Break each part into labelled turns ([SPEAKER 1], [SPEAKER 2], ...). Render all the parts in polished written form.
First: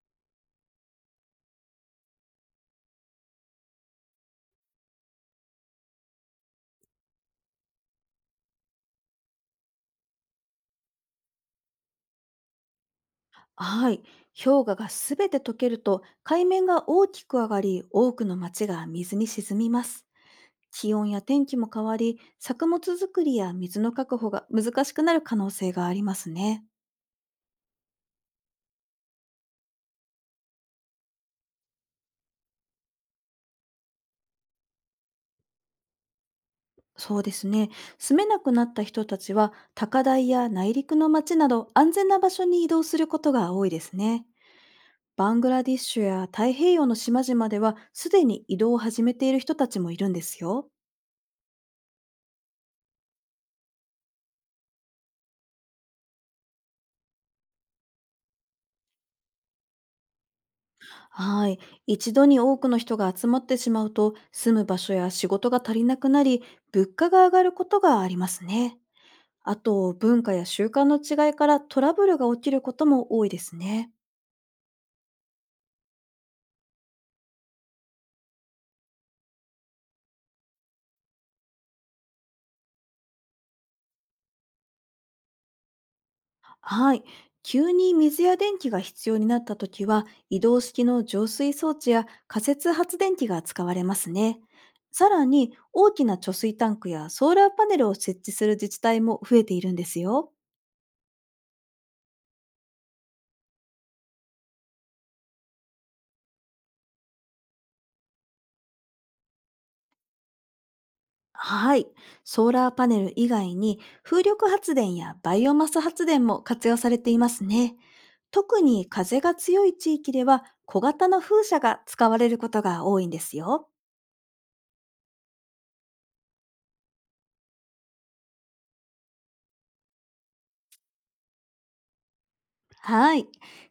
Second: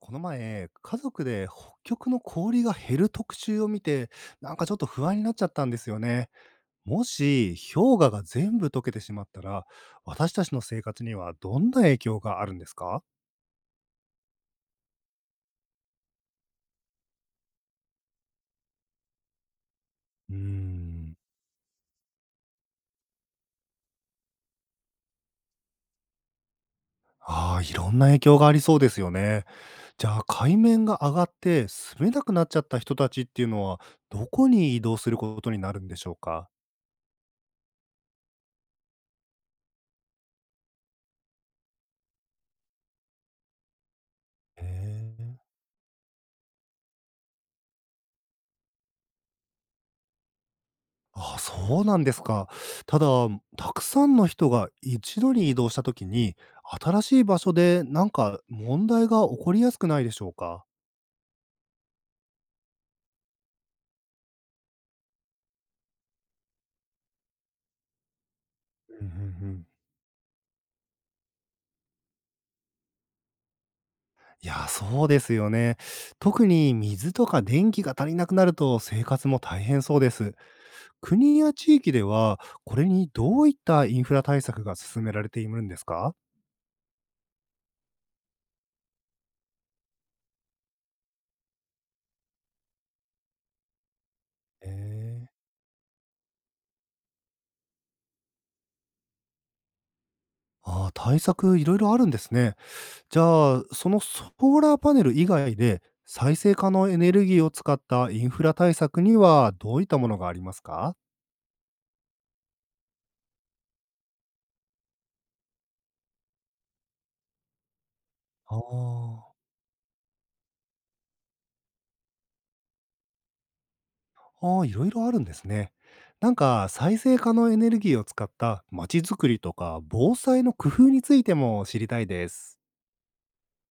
[SPEAKER 1] この前、家族で北極の氷が減る特集を見て、なんかちょっと不安になっちゃったんですよね。もし氷河が全部溶けてしまったら、私たちの生活にはどんな影響があるんですか。
[SPEAKER 2] はい。氷河がすべて溶けると海面が大きく上がり、多くの町が水に沈みます。
[SPEAKER 1] うー
[SPEAKER 2] 気温
[SPEAKER 1] ん。
[SPEAKER 2] や天気も変わり、作物作りや水の確保が難しくなる可能性がありますね。
[SPEAKER 1] ああ、いろんな影響がありそうですよね。じゃあ海面が上がって住めなくなっちゃった人たちっていうのは、どこに移動することになるんでしょうか。
[SPEAKER 2] そうですね。住めなくなった人たちは、高台や内陸の町など安全な場所に移動することが多いですね。
[SPEAKER 1] へ
[SPEAKER 2] バン
[SPEAKER 1] え。
[SPEAKER 2] グラディッシュや太平洋の島々では、すでに移動を始めている人たちもいるんですよ。
[SPEAKER 1] あ、そうなんですか。ただ、たくさんの人が一度に移動したときに、新しい場所でなんか問題が起こりやすくないでしょうか？
[SPEAKER 2] はい。一度に多くの人が集まってしまうと、住む場所や仕事が足りなくなり、物価が上がることがありますね。
[SPEAKER 1] うんうんう
[SPEAKER 2] あ
[SPEAKER 1] ん。
[SPEAKER 2] と、文化や習慣の違いからトラブルが起きることも多いですね。
[SPEAKER 1] いや、そうですよね。特に水とか電気が足りなくなると生活も大変そうです。国や地域では、これにどういったインフラ対策が進められているんですか？
[SPEAKER 2] はい。急に水や電気が必要になったときは、移動式の浄水装置や仮設発電機が使われますね。
[SPEAKER 1] え
[SPEAKER 2] さら
[SPEAKER 1] えー。
[SPEAKER 2] に、大きな貯水タンクやソーラーパネルを設置する自治体も増えているんですよ。
[SPEAKER 1] ああ、対策いろいろあるんですね。じゃあ、そのソーラーパネル以外で、再生可能エネルギーを使ったインフラ対策にはどういったものがありますか。
[SPEAKER 2] はい。ソーラーパネル以外に風力発電やバイオマス発電も活用されていますね。
[SPEAKER 1] あ
[SPEAKER 2] 特に風
[SPEAKER 1] ー、
[SPEAKER 2] が強い地域では小型の風車が使われることが多いんですよ。
[SPEAKER 1] あー、いろいろあるんですね。なんか、再生可能エネルギーを使った街づくりとか防災の工夫についても知りたいです。
[SPEAKER 2] はい。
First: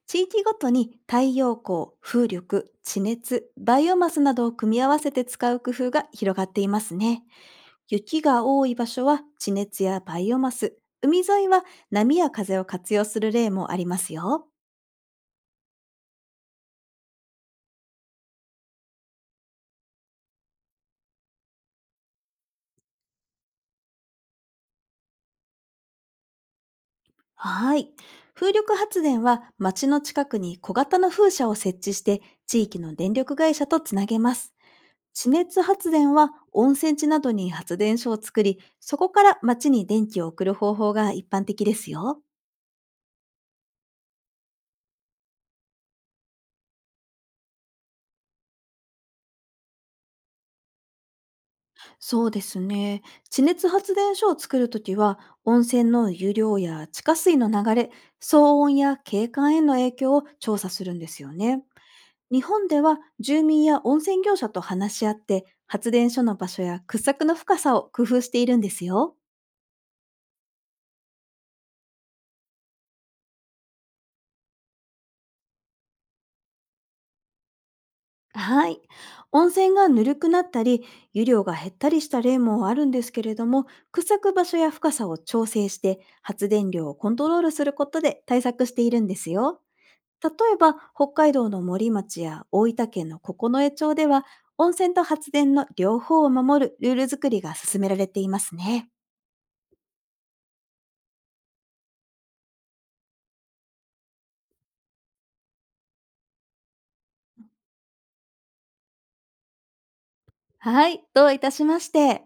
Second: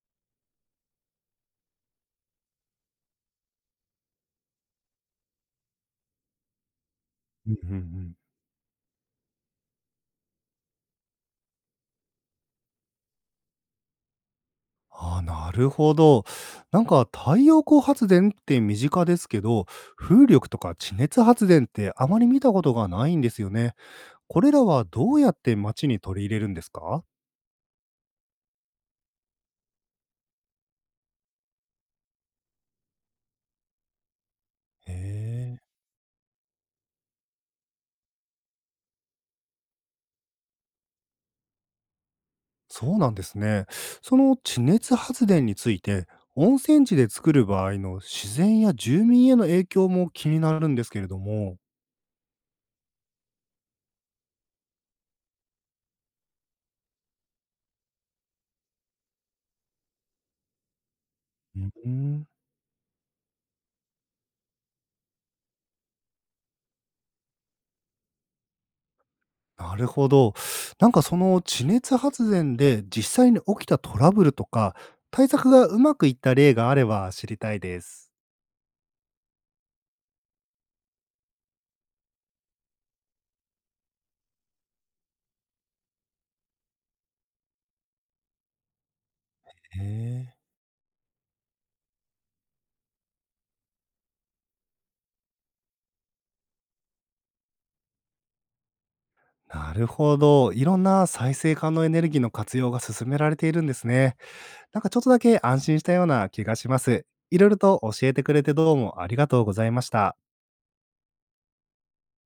[SPEAKER 2] 地域ごとに太陽光、風力、地熱、バイオマスなどを組み合わせて使う工夫が広がっていますね。
[SPEAKER 1] うんうんうん。
[SPEAKER 2] 雪が多い場所は地熱やバイオマス、海沿いは波や風を活用する例もありますよ。
[SPEAKER 1] ああ、なるほど。なんか太陽光発電って身近ですけど、風力とか地熱発電ってあまり見たことがないんですよね。これらはどうやって町に取り入れるんですか。
[SPEAKER 2] はい。風力発電は町の近くに小型の風車を設置して地域の電力会社とつなげます。
[SPEAKER 1] へ
[SPEAKER 2] 地
[SPEAKER 1] え。
[SPEAKER 2] 熱発電は温泉地などに発電所を作り、そこから町に電気を送る方法が一般的ですよ。
[SPEAKER 1] そうなんですね。その地熱発電について、温泉地で作る場合の自然や住民への影響も気になるんですけれども。
[SPEAKER 2] そうですね。地熱発電所を作るときは、温泉の湯量や地下水の流れ、騒音や景観への影響を調査するんですよね。
[SPEAKER 1] うん。
[SPEAKER 2] 日本では住民や温泉業者と話し合って、発電所の場所や掘削の深さを工夫しているんですよ。
[SPEAKER 1] なるほど。なんかその地熱発電で実際に起きたトラブルとか、対策がうまくいった例があれば知りたいです。
[SPEAKER 2] はい。温泉がぬるくなったり、湯量が減ったりした例もあるんですけれども、掘削場所や深さを調整して、発電量をコントロールすることで対策しているんですよ。
[SPEAKER 1] へ
[SPEAKER 2] 例
[SPEAKER 1] え。
[SPEAKER 2] えば、北海道の森町や大分県の九重町では、温泉と発電の両方を守るルール作りが進められていますね。
[SPEAKER 1] なるほど。いろんな再生可能エネルギーの活用が進められているんですね。なんかちょっとだけ安心したような気がします。いろいろと教えてくれてどうもありがとうございました。
[SPEAKER 2] はい、どういたしまして。